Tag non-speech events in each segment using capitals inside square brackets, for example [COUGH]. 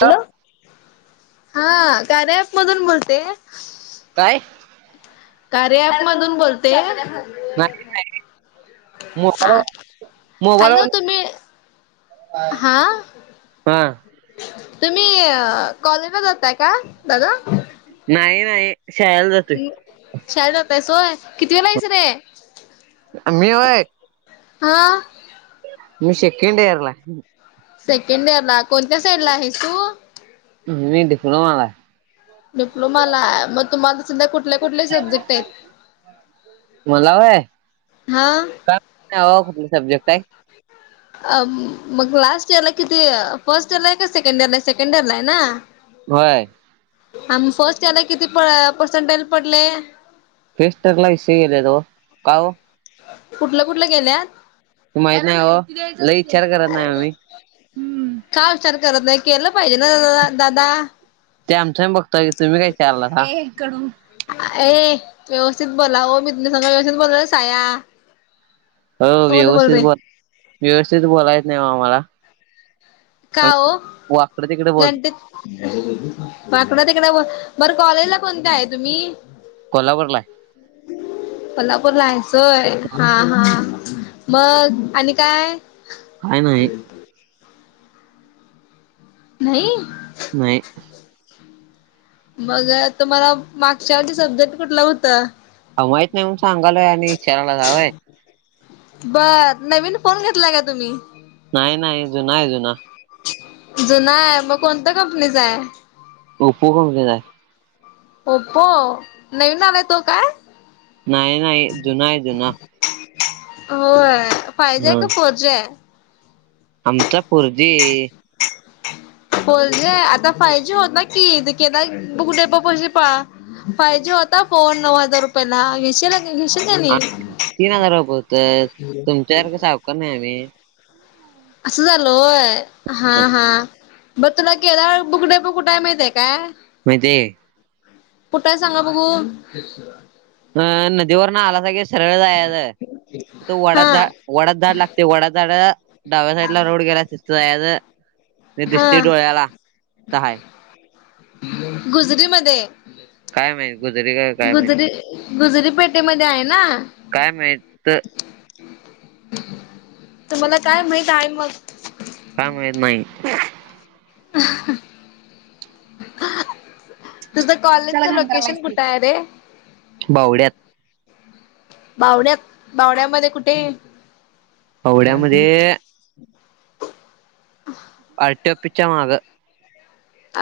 Hello, हा कार्य app मधून बोलते. नाही. कार्या ॲप मधून बोलते. नाय नाय हा मोबाईलवर, हॅलो मोबाईलवर. तुम्ही हा हा. तुम्ही कॉलेजला जाताय का दादा. नाही नाही शाळेला जातोय. शाळेला जातोस होय, कितवीला आहेस रे. मी वय हां. मी सेकंड इयरला आहे. सेकंड इयर ला, कोणत्या साईड ला आहेस तू. मी डिप्लोमा ला आहे. डिप्लोमाला आहे मग तुम्हाला सध्या कुठ कुठल्या कुठले सब्जेक्ट आहेत? मला हा. जावा ऑपरेटिंग सबजेक्ट आहे. अं मग लास्ट इयर ला किती फर्स्ट इयर ला आहे का सेकंड इयर ला सेकंड इयरला आहे ना? होय. आ फर्स्ट इयर ला किती प- पर्सेंटेज पडले? फर्स्ट इयरला विषय गेलेत ओ का ओ. कुठलं कुठलं गेल्यात? त माहीत नाही हो, लय इच्चार करत नाही आम्ही. का विचार करत नाही केलं पाहिजे न- दादा. ते आमचा मी बघतो की तुम्ही का विचारा लागलायसा. ए व्यवस्थित बोला हो मी तुझ्यासोबत व्यवस्थित बोलालोय साया. हो सोन बोल व्यवस्थित, रे व्यवस्थित बोलाय एत नाही आम्हाला. का हो! वाकडं तिकडे बोल [INAUDIBLE] वाकड तिकडं बर कॉलेज ला कोणत्या आहे तुम्ही? कोल्हापूरला आहे. कोल्हापूरला आहेस व्हाय हा हा. मग आणि काय? काय नाही. नाही. नाही. मग तुम्हाला मागच्या वर्षी सब्जेक्ट कुठलं होतं? अहो माहित नाही म्हणून सांगालोय आणि विचारा लागलायसा होय. बर नवीन फोन घेतला का तुम्ही? नाही नाही जुना आहे जुना. जुना आहे मग कोणत्या कंपनीचा आहे? ओपो कंपनीचा आहे. ओप्पो नवीन आलाय तो काय? नाही नाही जुना आहे जुना. होय फाय जी आहे हा का फोर जी आहे? आमचा फोर जी. फोर जी आहे आता फायव जी होत ना की [UNINTELLIGIBLE] फाय जी होता फोन नऊ हजार रुपयाला घ्याशी-घेशील का नाही. तीन हजार वब होत तुमच्यासारख सावकार नाही आम्ही. असं झाल होय हा हा. बघ तुला केला बुकू टेम्पो कुठे आहे माहित आहे काय? म्हणजे कुठ हाय सांगा बघू? अ नदीवर न आलासा की सरळ जायचं तिथं वडा हा झाड वडाच झाड लागते वडा झाड डाव्या साईडला रोड गेलाय तिथं जायचं. ते दिसतंय हा डोळ्याला तिथं हाय. गुजरी मध्ये. काय माहित गुजरीे काय माहित. गुजरी पेठे मध्येआहे ना? काय माहित? तर मला काय माहित आहे मग? काय माहित नाही. [UNINTELLIGIBLE] तुझं कॉलेजचं लोकेशन कुठे आहे रे, बावड्यात बावड्या बावड्यामध्ये कुठे? पवड्यामध्ये आरटीओ ऑफिस च्या मागं.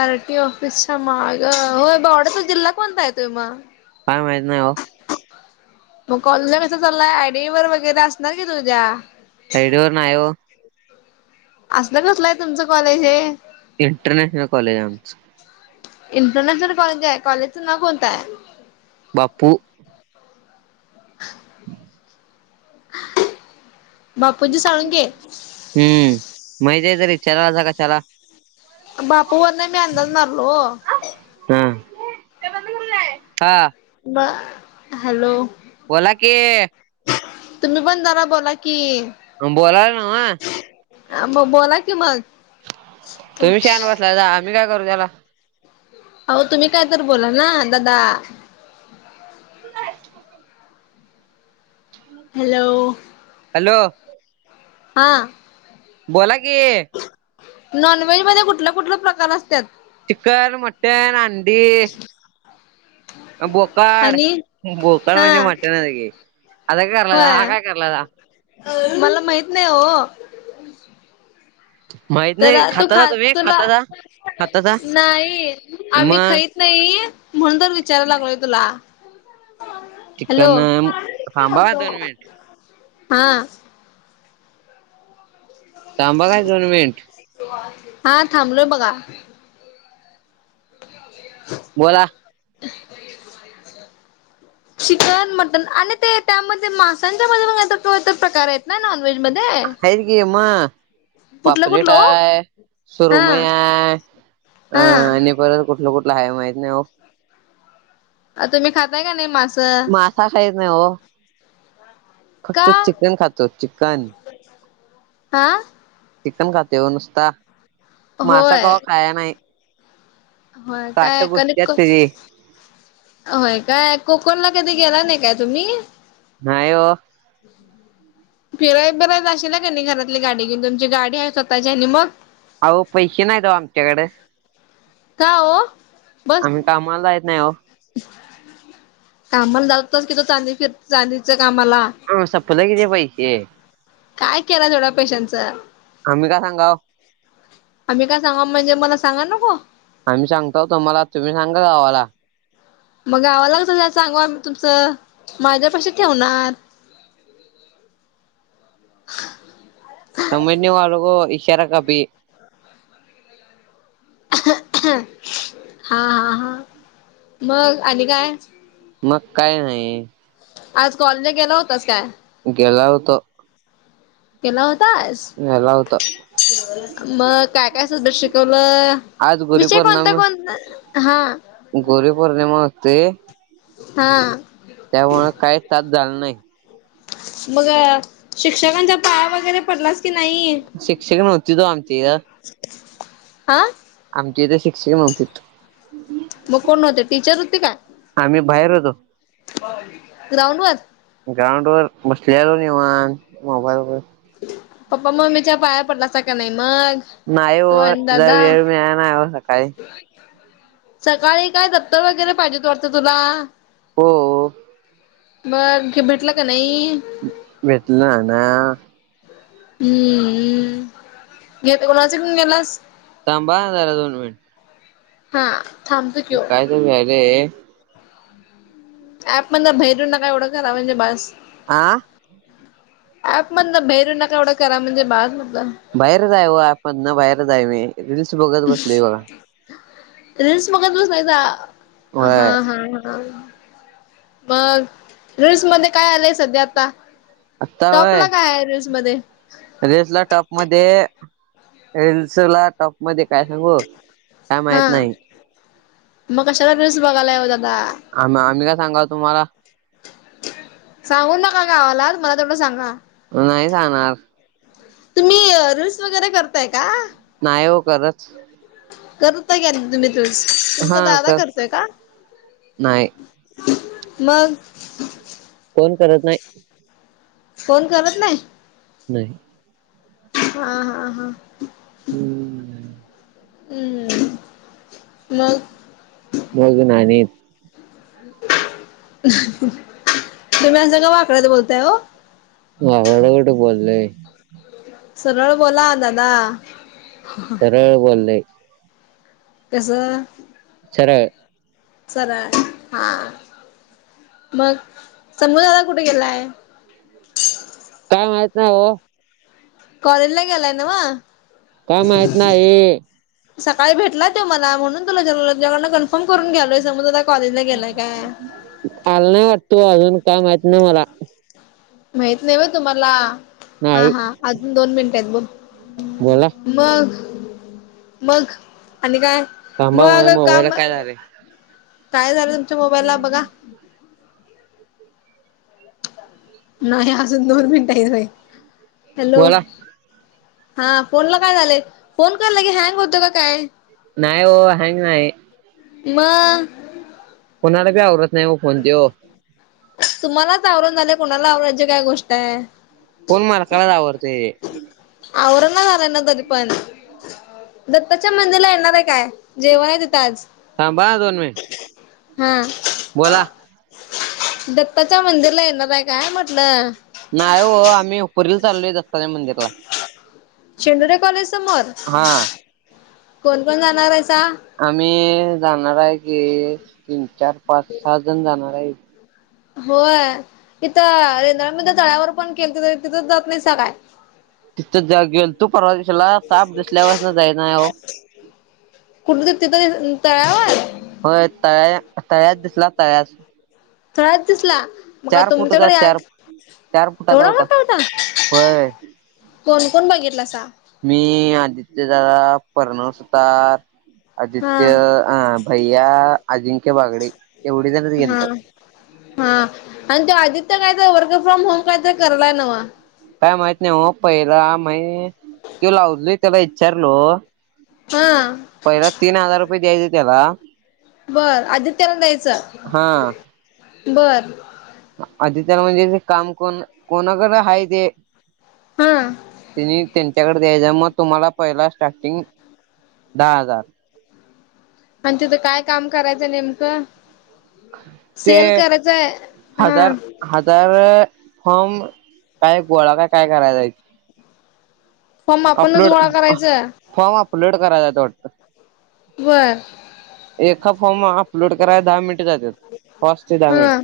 आर टी ऑफिसच्या माग होय पोवड्याचा जिल्हा कोणता यतोय मग, काय माहित नाही हो. मग कॉल कस चला आयडी वर वगैरे असणार की तुझ्या त्या आयडीवर नायो. असलं कसलं आहे तुमचं कॉलेज हे. इंटरनॅशनल कॉलेज आहे आमच. इंटरनॅशनल कॉलेज आहे कॉलेजचं नाव कोणतं आहे. बापू, ह... बापूजी साळुंखे. हम्म माहिती आहे तरी विचारता कशाला. बापू वरून मी अंदाज मारारलो ओ. [UNINTELLIGIBLE] म हॅलो! बोला की? तुम्ही पण जरा बोला की? म बोलायला नव. म बोला कि मग, तुम्ही शांत अहो बसला आम्ही काय करू त्याला, अहो तुम्ही काय तर बोला ना दादा. [UNINTELLIGIBLE] हॅलो! हॅलो! हा... बोला की? नॉनव्हेज मध्ये कुठल कुठल प्रकार असत्यात. चिकन, मटन, अंडी, बोकाड आणि बोकाड म्हणजे हा मटणच की आस काय करालयसा हा होय काय करालयसा. मला माहित नाही ओ. माहित नाही त्याला तू खातासा खा तुम्ही तुला खातासा खातासा नाही आम्ही मग खाईत नाही म्हणून तर विचारायला लागलोय तुला, हॅलो चिकन थांबा दोन मिनिट हा. थांबा काय दोन मिनट. हा थांबलोय बघा. [UNINTELLIGIBLE] बोला. [UNINTELLIGIBLE] चिकन मटन आणि ते त्यामध्ये मासांच्या मध्ये प्रकार आहेत ना नॉनव्हेज मध्ये. हाएत की म [UNINTELLIGIBLE] कुठलं पापलेट कुठलं ओ हाय सुरुमई हा हाय अ आणि हा परत कुठल कुठल आहे माहित नाहीय ओ तुम्ही खाताय का नाही मास. का खाईत नाही ओ [UNINTELLIGIBLE] फक्त का चिकन खातो चिकन. हा चिकन खातोय हो नुसता मासा होय कवा खाया नाही. होय काट काय कल घुसत्यात [UNINTELLIGIBLE] त्याची. होय काय कोकणला कधी गेला नाही काय तुम्ही? नाही ओ. फिराय बिरायला जाशीला का नाही घरातली गाडी घेऊन तुमची गाडी आहे स्वतःची आणि मग. अहो पैसे नाहीत ओ आमच्याकड का ओ बस आम्ही कामाला जायत नाही ओ. कामाला लावतोस की तू चांदी फिर चांदीच्या कामाला. हो सपल कि ते पैसे काय केला तेवढ्या पैशांचं आम्ही का सांगाव. आम्ही का सांगाव म्हणजे मला सांगा नको? आम्ही सांगताव तुम्हाला तुम्ही सांगा गावाला. मग गावाला कस काय सांगू आमी तुमच माझ्यापाशी ठेवणार समजणे वालो को इशारा काफी है. हा हा हा मग आणि काय? मग काय नाही. आज कॉलेजला गेला होतास काय? गेला होतो. गेला होतास गेला होतो मग काय काय सूध शिकवल. आज विषय कोणते कोण हा. गुरुपौर्णिमा होते. हा त्यामूळ कायच तास झाल नाही. मग शिक्षकांच्या पाया वगैरे पडलास? की नाही? शिक्षक नव्हते आमची ग. आ आमच्या इथे शिक्षक नवतीत. मग कोण होते टीचर होते का? आम्ही बाहेर होतो. ग्राउंडवर. ग्राउंड वर बसलेलो निवांत मोबाईल बघत. पप्पा मम्मीच्या पाया पडलासा का नाही मग नाही हो तो आणि जरा दादा वेळ मिळाला नाही हो सकाळी सकाळी काय दपत्तर वगैरे पाहिजेत वाटत तुला? हो बघ भेटल का नाही? भेटल ना. हम्म घेत कोणाच घेऊन गेलास? थांबाअ जरा दोन मिनिट हा थांबतो की ओ काय तर व्यालय, ऍपमधन बाहेर येऊ नका एवढं करा म्हणजे बास. आह अँप मधन बाहेर येऊ नका एवढं करा म्हणजे बास म्हंटल. बाहेरच हाय ओ अँप मधून बाहेरच आहे मी रीलल्स बघत बसलोय बघा. रीलल्स बघत बसलायसा हा होय हा हा. मग रीलस मध्ये काय आलंय सध्या आता टॉपला काय आहे रीलल्स मध्ये? रेल्स ला टॉप मध्ये रेल्सला टप मध्ये काय सांगू काय माहित हा नाही. मग कशाला रिल्स बघालाय ओ दादा. आम आम्ही का सांगाव तुम्हाला, सांगू नका गावाला मला तेवढं सांगा. नाही सांगणार. तुम्ही रील्स वगैरे करताय का? नाही ओ करत. करत होता की आधी तुम्ही रिल्स, हा तुमचा दादा कर करतोय का? नाही मग, कोण करत नाही. कोण करत नाही? नाही. हा हा हा हम्म हम्म मग, मग न्हानीत. तुम्ही अस का वाकड्यात बोलताय हो? वाकड कुठ बोललोय. सरळ बोला दादा. सरळ बोललय. कस, सरळ. सरळ हा मग, समु दादा कुठे गेलाय? काय माहित नाही ओ. कॉलेज ला गेलाय नव. काय माहित नाही सकाळी भेटला तो मला. म्हणून तुला विचारालोय कन्फर्म करून घ्यालोय, समुदादा कॉलेजला गेलाय काय? आला नाही वाटत ओ अजून, काय माहीत नाही मला. माहित नाही व्हय तुम्हाला. हा नाही हा अजून दोन मिनिटयेत बोल. बोला मग मग आणि काय थांबा मग माझ्या काम मोबाईलला काय झालंय काय झालं तुमच्या मोबाईलला बघा. नाही अजून दोन मिनट हाय व्हय, हॅलो. बोला हा फोन ला काय झालंय, फोन काय लगेच हँग होत का काय? नाय ओ हँग नाही. म, कोनाला बी आवरत नाही ओ फोन त्यो. तुम्हालाच आवरण झालय, कोणाला आवरायची काय गोष्टय. फोन मला कळाल आवरतेय. आवरना झालाय ना तरी पण. दत्ताच्या मंदिरला येणारे काय? जेवाय तीथ आज. थांबा हा दोन मिनिट ह. बोला. दत्ताच्या मंदिरला येणार आहे काय म्हटलं? नाय हो, आम्ही उपरीला चाललोय दत्ताच्या मंदिरात. शेंदरे कॉलेज समोर? हा कोण कोण जाणारेसा? आम्ही जाणार आहे की, तीन, चार, पाच, सहा जण जाणार आहे. होय. इथं रेंद्रा [UNINTELLIGIBLE] तळ्यावर पण [UNINTELLIGIBLE] तिथं जात नाही सा काय? तिथं ज गेलतू परवा दिवशीला. साप दिसल्या पासन जाईना हो. कुठ तिथ तिथ तळ्यावर? होय, तळ्या तळ्यात दिसला तळ्यात. तळ्यात दिसला? मग काय चार फुटचा तुमच्याकडे याल, चार चार फुटाचा एवढा मोठा होता? होय कोण कोण बगितलासा? मी आदित्यदादा, प्रर्णवसुतार, हा आदित्य आ भैया, अजिंक्य बागडे. एवढी जणच हा गेलतो. हा आणि तो आदित्य काय तर वर्क फ्रॉम होम काय तरी करलाय नव? काय माहित नाही हो. पहिला मैं त्यो लाव लई त्याला विच्चारलो हा. पहिला तीन हजार रुपये द्यायचे त्याला बर. आदित्याला द्यायचं? हा बर. आदित्यला म्हणजे ते काम कोण, कोणाकडे हाय ते. हा. तेनी त्यांच्याकड द्यायचं, म तुम्हाला पहिला स्टार्टिंग दहा हजार. आणि तिथं काय काम करायचं नेमकं? ते सेल कराचाय? ह. तर फॉर्म, काय गोळा का काय कराय जायचंय. फॉर्म आपणच अपलोड, गोळा करायचं फॉर्म अपलोड करायलात वाटतं. व्हय. एका फॉर्म अपलोड कराय दहा मिनिट जातात. पाच ते दहा मिनिट. हा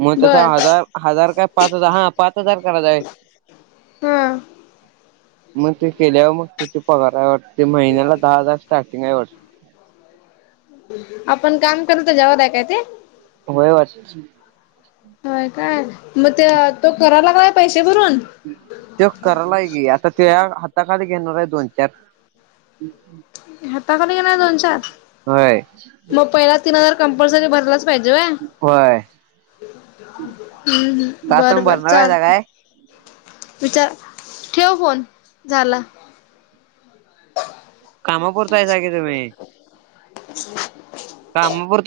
मग तसा बर हजार हजार काय पाच हजार, हा पाच हजार करायचाय. ह. मं ते केल्यावर मग किती पगार आहे वाटतं, महिन्याला दहा हजार स्टार्टिंग आहे वाट आपण काम करू त्याच्यावर आहे काय ते? होय [INAUDIBLE] व्हय काय? म त्य तो करा लागलाय पैसे भरून? त्यो करालाय की, आता त्या हाताखाली घेणार आहे दोन चार. [INAUDIBLE] हाताखाली घेणार दोन च होय म पहिला तीन हजार कंपल्सरी भरलाच पाहिजे व्हय? व्हय. हम्म हम्म का बरं तुम्ही बरं भरणार आहेसा चालतय. काय विचार, ठेव फोन झाला. कामापुरता आहे का तुम्ही कामापुरता आहे तुम्ही कामापुरता